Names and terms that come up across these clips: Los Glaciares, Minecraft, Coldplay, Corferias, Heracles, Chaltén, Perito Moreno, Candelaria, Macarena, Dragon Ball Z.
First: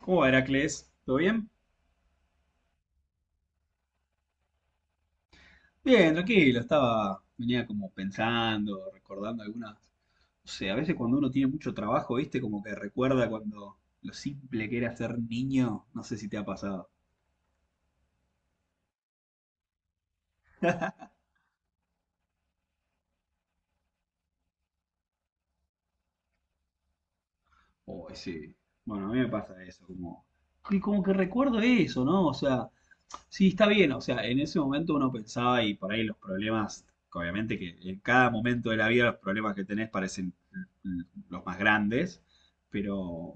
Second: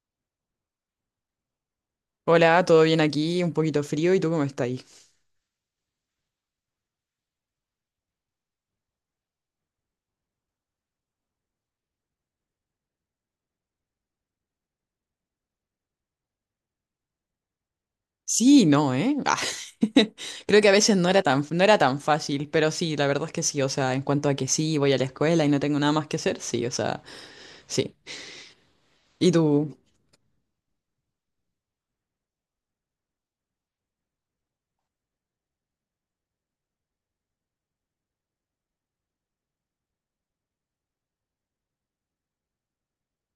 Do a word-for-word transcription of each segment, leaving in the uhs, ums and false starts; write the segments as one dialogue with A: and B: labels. A: ¿Cómo va, Heracles? ¿Todo bien?
B: Hola, ¿todo bien aquí? Un poquito frío, ¿y tú cómo estás ahí?
A: Bien, tranquilo, estaba, venía como pensando, recordando algunas, no sé, a veces cuando uno tiene mucho trabajo, ¿viste? Como que recuerda cuando lo simple que era ser niño, no sé si te ha pasado.
B: Sí, no, ¿eh? Ah, Creo que a veces no era tan, no era tan fácil, pero sí, la verdad es que sí, o sea, en cuanto a que sí, voy a la escuela y no tengo nada más que hacer, sí, o sea, sí.
A: O ese, bueno, a mí me
B: Y
A: pasa
B: tú,
A: eso, como, y como que recuerdo eso, ¿no? O sea, sí, está bien, o sea, en ese momento uno pensaba y por ahí los problemas, obviamente que en cada momento de la vida los problemas que tenés parecen l- los más grandes, pero,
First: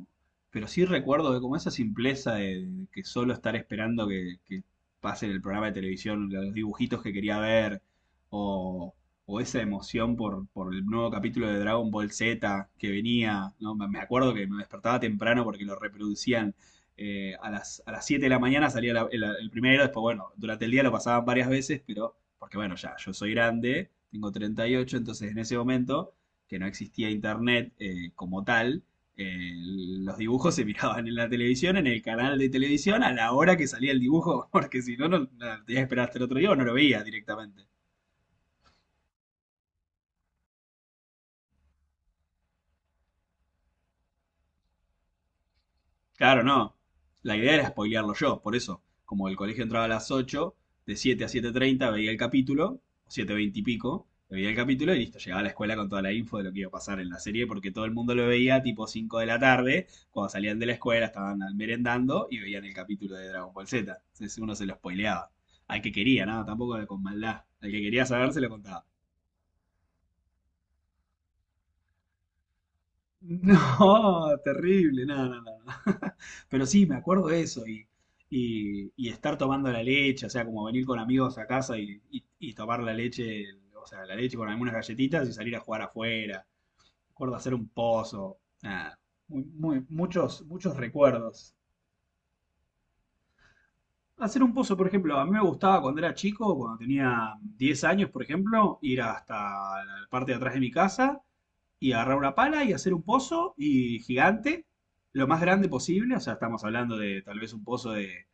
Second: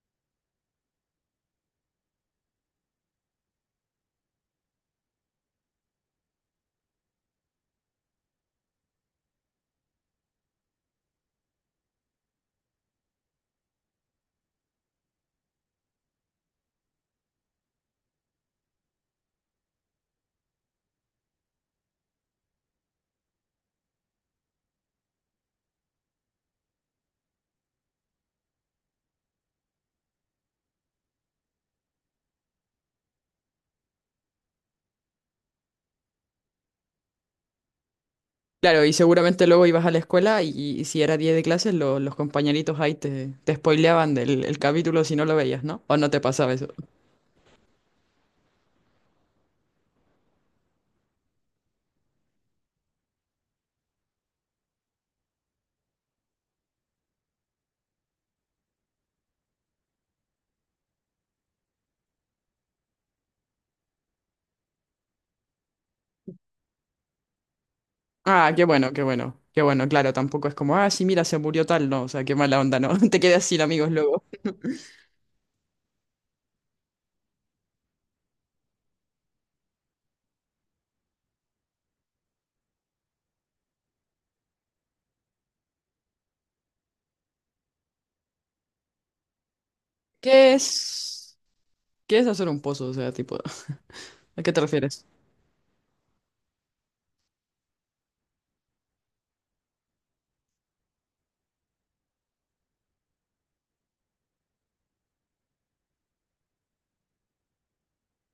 A: pero sí recuerdo que como esa simpleza de, de, que solo estar esperando que, que pase el programa de televisión, los dibujitos que quería ver, o, o, esa emoción por, por el nuevo capítulo de Dragon Ball Z que venía, ¿no? Me me acuerdo que me despertaba temprano porque lo reproducían eh, a, las, a las siete de la mañana, salía la- el, el primero, después, bueno, durante el día lo pasaban varias veces, pero porque, bueno, ya, yo soy grande, tengo treinta y ocho, entonces en ese momento, que no existía internet eh, como tal, eh, los dibujos se miraban en la televisión, en el canal de televisión, a la hora que salía el dibujo, porque si no, no, no, tenía que esperar hasta el otro día o no lo veía directamente.
B: claro, y seguramente luego ibas a la escuela y, y si era día de clases, lo- los compañeritos ahí te, te spoileaban del el capítulo si no lo veías, ¿no? ¿O no te
A: Claro,
B: pasaba eso?
A: no. La idea era spoilearlo yo, por eso. Como el colegio entraba a las ocho, de siete a siete treinta veía el capítulo, o siete veinte y pico, veía el capítulo y listo, llegaba a la escuela con toda la info de lo que iba a pasar en la serie, porque todo el mundo lo veía tipo cinco de la tarde, cuando salían de la escuela, estaban merendando y veían el capítulo de Dragon Ball Z. Entonces uno se lo spoileaba. Al que quería, nada, tampoco con maldad. Al que quería saber se lo
B: Ah, qué
A: contaba.
B: bueno, qué bueno, qué bueno, claro, tampoco es como, ah, sí, mira, se murió tal, no, o sea, qué mala onda, ¿no? Te quedas sin amigos luego.
A: No, terrible, no, no, no. Pero sí, me acuerdo de eso y, y, y estar tomando la leche, o sea, como venir con amigos a casa y, y- y tomar la leche, o sea, la leche con algunas galletitas y salir a jugar afuera. Me acuerdo hacer un pozo, nada, muy, muy- muchos,
B: ¿Qué
A: muchos
B: es?
A: recuerdos.
B: ¿Qué es hacer un pozo? O sea, tipo,
A: Hacer
B: ¿a qué
A: un
B: te
A: pozo, por
B: refieres?
A: ejemplo, a mí me gustaba cuando era chico, cuando tenía diez años, por ejemplo, ir hasta la parte de atrás de mi casa y agarrar una pala y hacer un pozo y gigante, lo más grande posible, o sea, estamos hablando de tal vez un pozo de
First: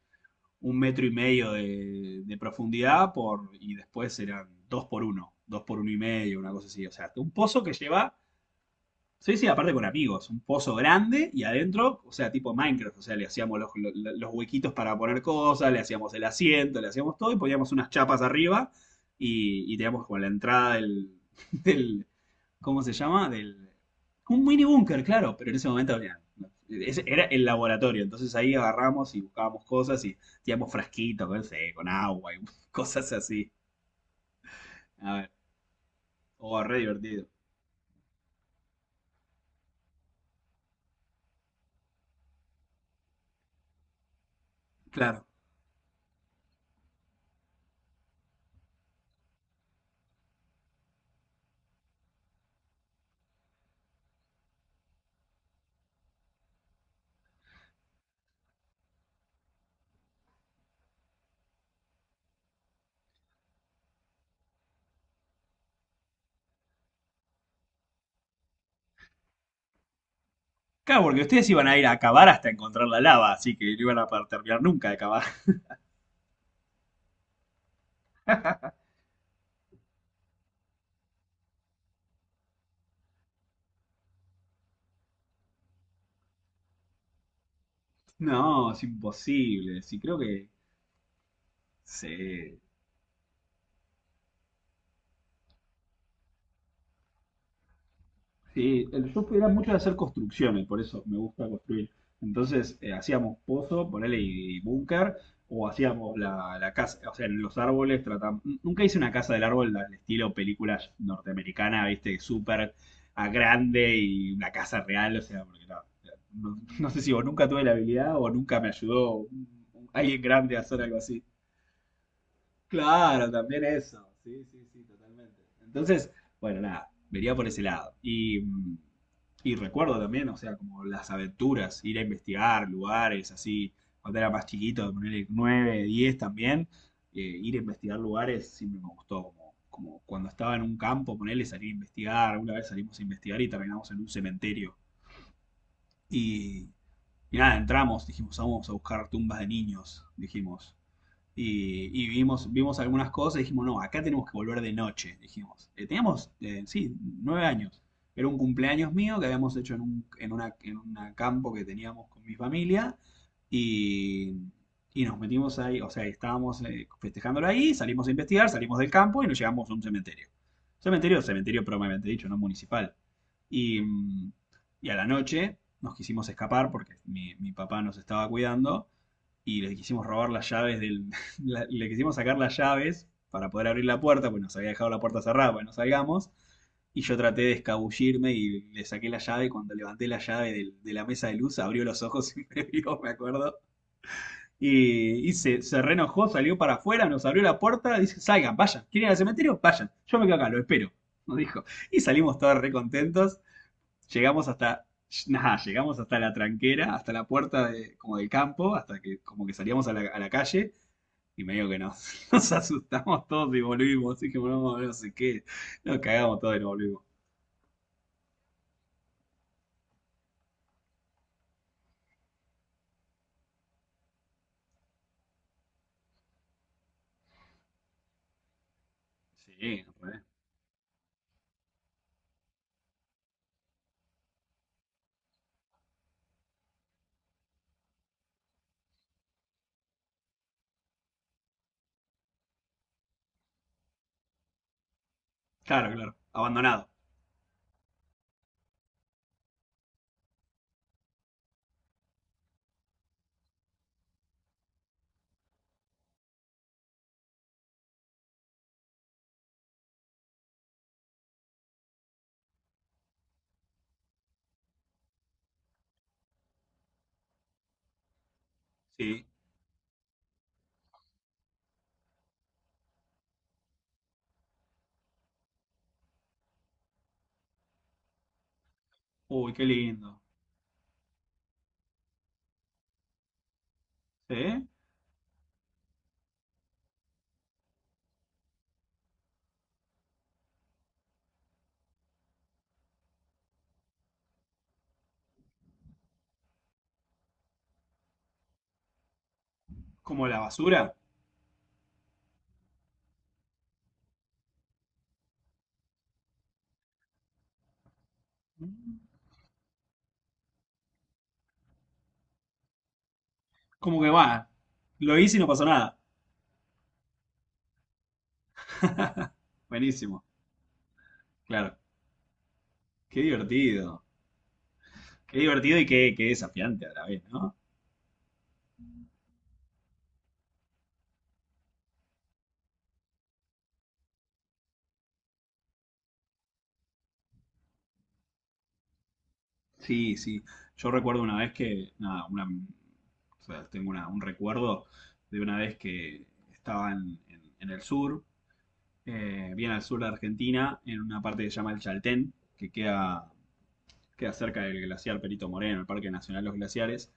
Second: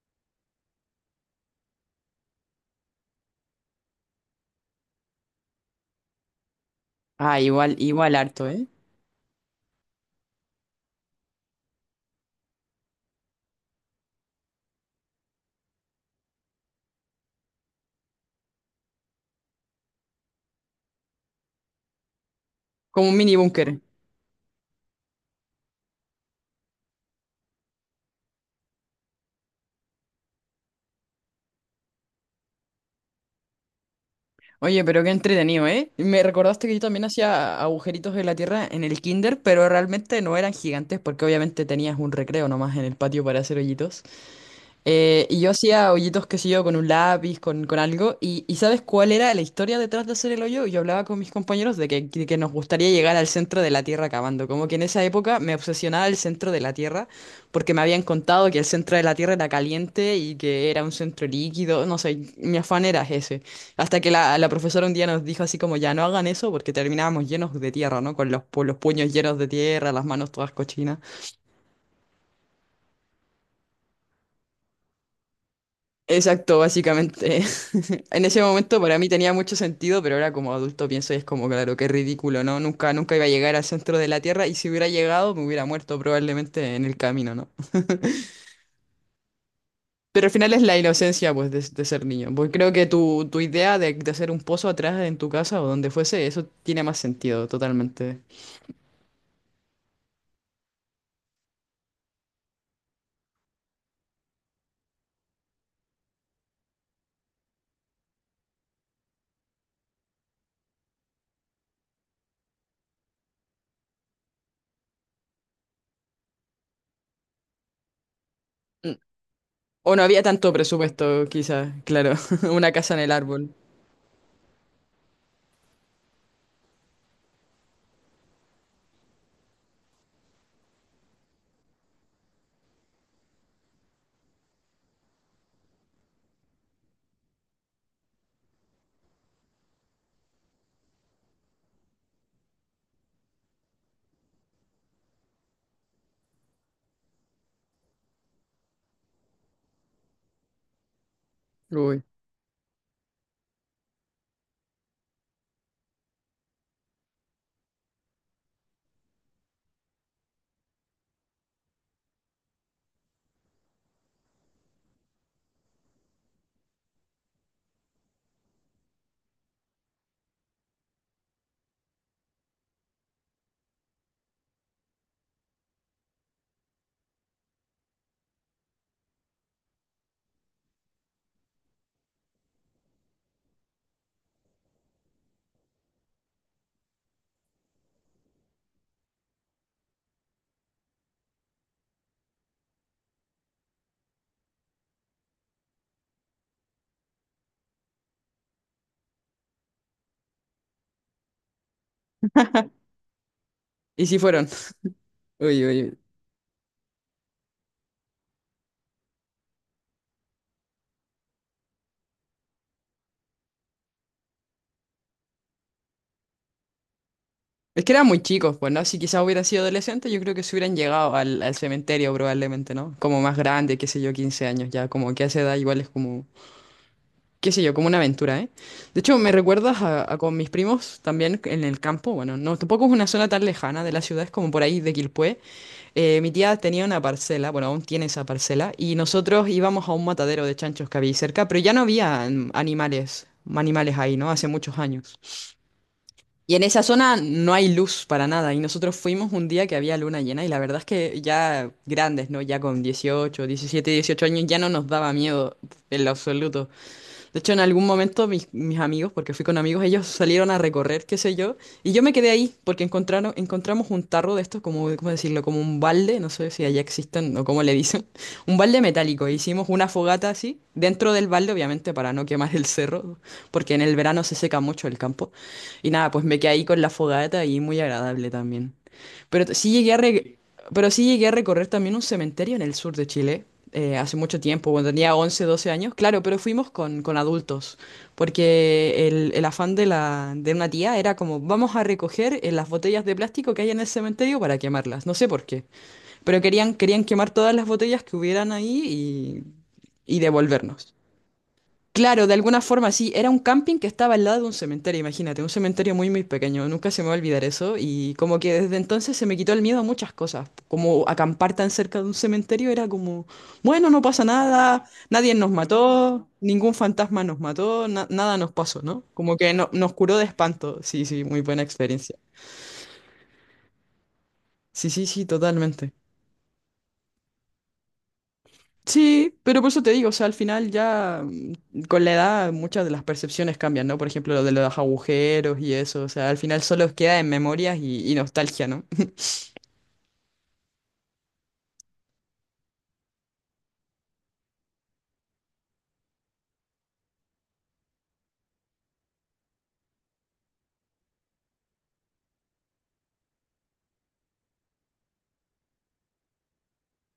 A: un metro y medio de, de profundidad por, y después eran dos por uno, dos por uno y medio, una cosa así, o sea, un
B: Ah,
A: pozo que
B: igual, igual
A: lleva.
B: harto, ¿eh?
A: Sí, sí, aparte con amigos, un pozo grande y adentro, o sea, tipo Minecraft, o sea, le hacíamos los, los- los huequitos para poner cosas, le hacíamos el asiento, le hacíamos todo y poníamos unas chapas arriba y, y teníamos como la entrada del, del- ¿cómo se
B: Como un
A: llama?
B: mini
A: Del,
B: búnker.
A: un mini búnker, claro, pero en ese momento había- ese era el laboratorio, entonces ahí agarramos y buscábamos cosas y teníamos frasquitos, no sé, con agua y cosas así.
B: Oye, pero qué
A: A ver,
B: entretenido, ¿eh? Me
A: oh,
B: recordaste que
A: re
B: yo también
A: divertido.
B: hacía agujeritos en la tierra en el kinder, pero realmente no eran gigantes porque obviamente tenías un recreo nomás en el patio para hacer hoyitos. Eh,
A: Claro.
B: y yo hacía hoyitos, qué sé yo, con un lápiz, con, con algo. Y, y ¿sabes cuál era la historia detrás de hacer el hoyo? Yo hablaba con mis compañeros de que, de que nos gustaría llegar al centro de la Tierra cavando. Como que en esa época me obsesionaba el centro de la Tierra porque me habían contado que el centro de la Tierra era caliente y que era un centro líquido. No sé, mi afán era ese. Hasta que la, la profesora un día nos dijo así como, ya no hagan eso porque terminábamos llenos de tierra, ¿no? Con los, pu- los puños llenos de tierra, las manos todas cochinas.
A: Claro, porque ustedes iban a ir a cavar hasta encontrar la lava, así que no iban a poder terminar nunca de cavar.
B: Exacto, básicamente. En ese momento para mí tenía mucho sentido, pero ahora como adulto pienso y es como, claro, qué ridículo, ¿no? Nunca, nunca iba a llegar al centro de la Tierra y si hubiera llegado me hubiera muerto probablemente en el camino, ¿no?
A: No, es imposible. Sí, creo
B: Pero al
A: que.
B: final es la inocencia, pues, de, de ser niño. Pues
A: Sí.
B: creo que tu, tu idea de, de hacer un pozo atrás en tu casa o donde fuese, eso tiene más sentido, totalmente.
A: Sí, el, yo era mucho de hacer construcciones, por eso me gusta construir. Entonces eh, hacíamos pozo, ponele y, y búnker, o hacíamos la, la casa, o sea, en los árboles tratamos. Nunca hice una casa del árbol al estilo película norteamericana, viste, súper a grande y una casa real, o sea, porque no, no, no sé si o nunca tuve la habilidad o nunca me
B: Mm.
A: ayudó un- un-
B: O no
A: alguien
B: había tanto
A: grande a hacer algo así.
B: presupuesto, quizás, claro. Una casa en el
A: Claro,
B: árbol.
A: también eso. Sí, sí, sí, totalmente. Entonces, bueno, nada, vería por ese lado. Y, mm, y recuerdo también, o sea, como las aventuras, ir a investigar lugares así, cuando era más chiquito, ponerle nueve, diez también, eh, ir a investigar lugares siempre me gustó, como, como cuando estaba en un campo, ponerle salir a investigar, una vez salimos a investigar y terminamos en un cementerio. Y, y nada, entramos, dijimos, vamos a buscar tumbas de niños, dijimos
B: Uy.
A: y, y vimos, vimos algunas cosas y dijimos, no, acá tenemos que volver de noche, dijimos. Eh, teníamos, eh, sí, nueve años. Era un cumpleaños mío que habíamos hecho en un en una, en una campo que teníamos con mi familia y, y nos metimos ahí, o sea, estábamos eh, festejándolo ahí, salimos a investigar, salimos del campo y nos llegamos a un cementerio. Cementerio, cementerio probablemente dicho, no municipal. Y, mm, y a la noche nos quisimos escapar porque mi, mi papá nos estaba cuidando y le quisimos robar las llaves del. la- le quisimos sacar las llaves para poder abrir la puerta, pues nos había dejado la puerta cerrada para no salgamos. Y yo traté de escabullirme y le saqué la llave. Cuando levanté la llave del- de la mesa de luz, abrió los ojos y me vio, me acuerdo. Y, y se, se reenojó, salió para afuera, nos abrió la puerta. Dice: Salgan, vayan. ¿Quieren ir al cementerio? Vayan. Yo me quedo acá, lo espero. Nos dijo. Y salimos todos re contentos.
B: ¿Y si
A: Llegamos
B: fueron?
A: hasta, nada,
B: Uy,
A: llegamos
B: uy.
A: hasta la tranquera, hasta la puerta de, como del campo, hasta que como que salíamos a la, a la calle y medio que nos, nos asustamos todos y volvimos. Así que volvemos, no sé qué, nos cagamos todos y nos volvimos.
B: Es que eran muy chicos, pues, ¿no? Si quizás hubieran sido adolescentes, yo creo que se hubieran llegado al, al cementerio probablemente, ¿no? Como más grande, qué sé yo, quince años ya, como que a esa edad igual es como, qué sé yo, como una aventura, ¿eh? De hecho, me recuerdas
A: Sí,
B: a, a
A: re.
B: con mis primos también en el campo, bueno, no, tampoco es una zona tan lejana de la ciudad, es como por ahí de Quilpué. Eh, mi tía tenía una parcela, bueno, aún tiene esa parcela, y nosotros íbamos a un matadero de chanchos que había ahí cerca, pero ya no había animales, animales ahí, ¿no? Hace muchos años.
A: Claro, claro,
B: Y en esa
A: abandonado.
B: zona no hay luz para nada. Y nosotros fuimos un día que había luna llena y la verdad es que ya grandes, ¿no? Ya con dieciocho, diecisiete, dieciocho años ya no nos daba miedo en lo absoluto. De hecho, en algún momento mis, mis amigos, porque fui con amigos, ellos salieron a recorrer, qué sé yo, y yo me quedé ahí porque encontraron, encontramos un tarro de estos, como, ¿cómo decirlo? Como un balde, no sé si allá existen o cómo le dicen, un balde
A: Sí,
B: metálico. E hicimos una fogata así, dentro del balde, obviamente, para no quemar el cerro, porque en el verano se seca mucho el campo. Y nada, pues me quedé ahí con la fogata y muy agradable también. Pero
A: uy,
B: t-
A: qué
B: sí llegué a
A: lindo.
B: re- pero sí llegué a recorrer también un cementerio en el sur de Chile. Eh, hace
A: ¿Sí?
B: mucho tiempo, cuando tenía once doce años, claro, pero fuimos con, con adultos, porque el, el afán de, la, de una tía era como, vamos a recoger eh, las botellas de plástico que hay en el cementerio para quemarlas, no sé por qué, pero querían, querían quemar todas las botellas que hubieran ahí y, y
A: Como la basura.
B: devolvernos. Claro, de alguna forma sí, era un camping que estaba al lado de un cementerio, imagínate, un cementerio muy, muy pequeño, nunca se me va a olvidar eso y como que desde
A: Mm.
B: entonces se me quitó el miedo a muchas cosas, como acampar tan cerca de un cementerio era como, bueno,
A: Como
B: no
A: que
B: pasa
A: va,
B: nada,
A: lo
B: nadie
A: hice y no
B: nos
A: pasó nada.
B: mató, ningún fantasma nos mató, na- nada nos pasó, ¿no? Como que no- nos curó
A: Buenísimo,
B: de espanto, sí, sí, muy buena
A: claro.
B: experiencia.
A: Qué divertido.
B: Sí, sí, sí,
A: Qué divertido y
B: totalmente.
A: qué, qué desafiante a la vez, ¿no?
B: Sí, pero por eso te digo, o sea, al final ya mm, con la edad muchas de las percepciones cambian, ¿no? Por ejemplo, lo de los agujeros y eso, o sea, al final solo queda en memorias y, y nostalgia, ¿no?
A: Sí, sí. Yo recuerdo una vez que, nada, una, o sea, tengo una- un recuerdo de una vez que estaba en, en- en el sur, eh, bien al sur de Argentina, en una parte que se llama el Chaltén, que queda, queda cerca del glaciar Perito Moreno, el Parque Nacional Los Glaciares,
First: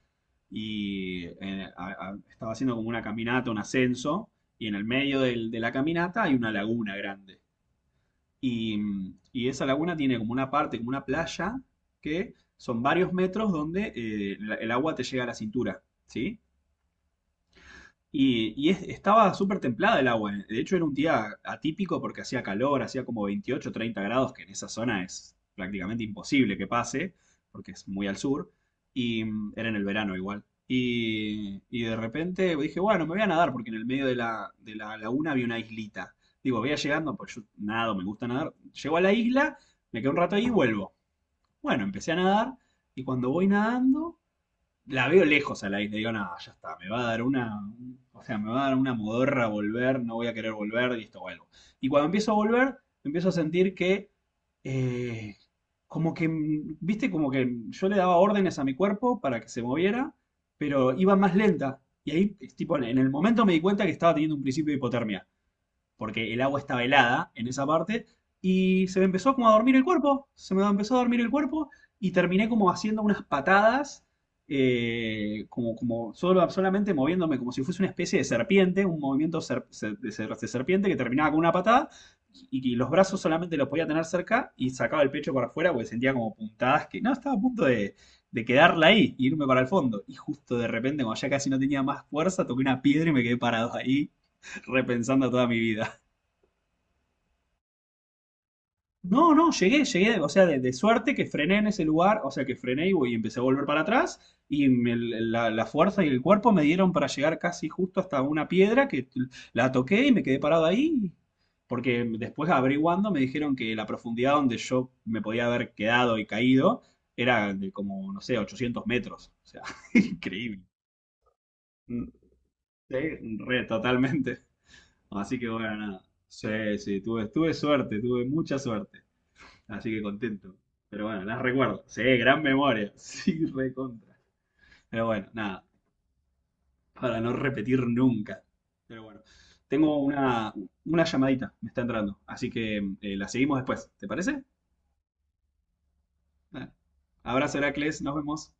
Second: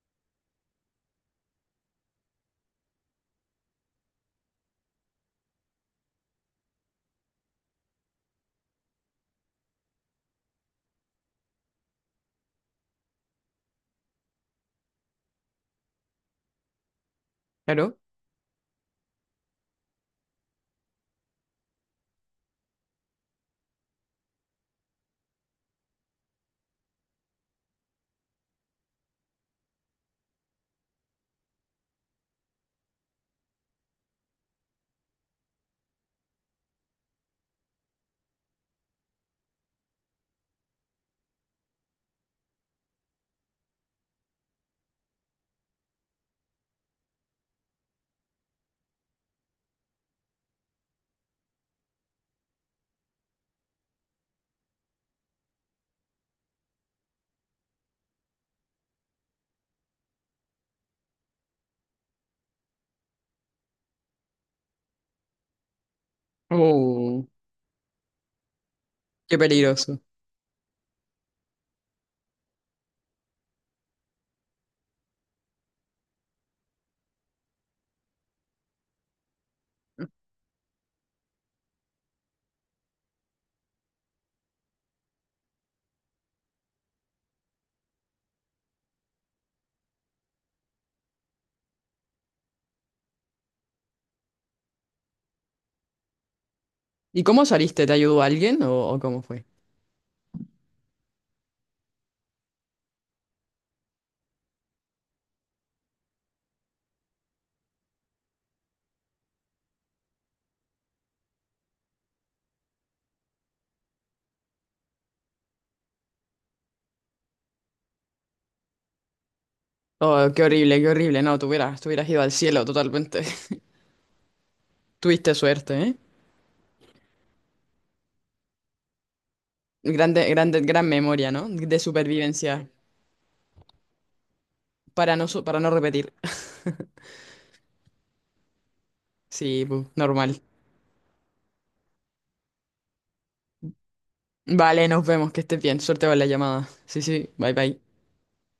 A: y eh, a- a- estaba haciendo como una caminata, un ascenso, y en el medio del- de la caminata hay una laguna grande. Y, y esa laguna tiene como una parte, como una playa, que son varios metros donde eh, el agua te llega a la cintura, ¿sí?
B: Claro.
A: Y, y es- estaba súper templada el agua. eh. De hecho, era un día atípico porque hacía calor, hacía como veintiocho treinta grados, que en esa zona es prácticamente imposible que pase, porque es muy al sur. Y mm, era en el verano igual. Y, y de repente dije, bueno, me voy a nadar porque en el medio de la, de la laguna había una islita. Digo, voy a llegando, pues yo nado, me gusta nadar. Llego a la isla, me quedo un rato ahí y vuelvo. Bueno, empecé a nadar y cuando voy nadando la veo lejos a la isla, digo, nada, ya está, me va a dar una, o sea, me va a dar una modorra volver, no voy a querer volver, listo, vuelvo. Y cuando empiezo a volver, empiezo a sentir que, eh, como que, mm, viste, como que yo le daba órdenes a mi cuerpo para que se moviera, pero iba más lenta. Y ahí, es tipo, en el momento me di cuenta que estaba teniendo un principio de hipotermia porque el agua estaba
B: Oh,
A: helada en esa parte, y se me empezó
B: qué
A: como a dormir el
B: peligroso.
A: cuerpo, se me empezó a dormir el cuerpo, y terminé como haciendo unas patadas, eh, como, como solo, solamente moviéndome como si fuese una especie de serpiente, un movimiento ser- ser- de, ser- de serpiente que terminaba con una patada, y, y los brazos solamente los podía tener cerca, y sacaba el pecho para afuera porque sentía como puntadas que, no, estaba a punto de... de quedarla ahí, y irme para el fondo. Y justo de repente, cuando ya casi no tenía más fuerza, toqué una piedra y me quedé parado ahí, repensando toda mi vida.
B: ¿Y cómo saliste? ¿Te ayudó alguien o, o cómo
A: No,
B: fue?
A: no, llegué, llegué, o sea, de, de suerte que frené en ese lugar, o sea, que frené y, voy- y empecé a volver para atrás y me- la, la fuerza y el cuerpo me dieron para llegar casi justo hasta una piedra que la toqué y me quedé parado ahí, porque después averiguando me dijeron que la profundidad donde yo me podía haber quedado y caído era de como, no sé, ochocientos metros, o sea,
B: Oh, qué
A: increíble.
B: horrible, qué horrible. No, tú hubieras, tú
A: Mm,
B: hubieras ido al cielo
A: sí,
B: totalmente.
A: re, totalmente.
B: Tuviste
A: Así que
B: suerte,
A: bueno,
B: ¿eh?
A: nada. Sí, sí, tuve, tuve suerte, tuve mucha suerte. Así que
B: Grande,
A: contento.
B: grande, gran
A: Pero bueno,
B: memoria,
A: las
B: ¿no? De
A: recuerdo. Sí, gran
B: supervivencia.
A: memoria. Sí, recontra. Pero
B: Para
A: bueno,
B: no, su- para
A: nada.
B: no repetir.
A: Para no repetir nunca. Pero bueno.
B: Sí, pu,
A: Tengo
B: normal.
A: una, una llamadita. Me está entrando. Así que eh, la seguimos después. ¿Te parece?
B: Vale, nos vemos, que estés bien. Suerte con la llamada.
A: Bueno.
B: Sí, sí, bye
A: Abrazo,
B: bye.
A: Heracles. Nos vemos.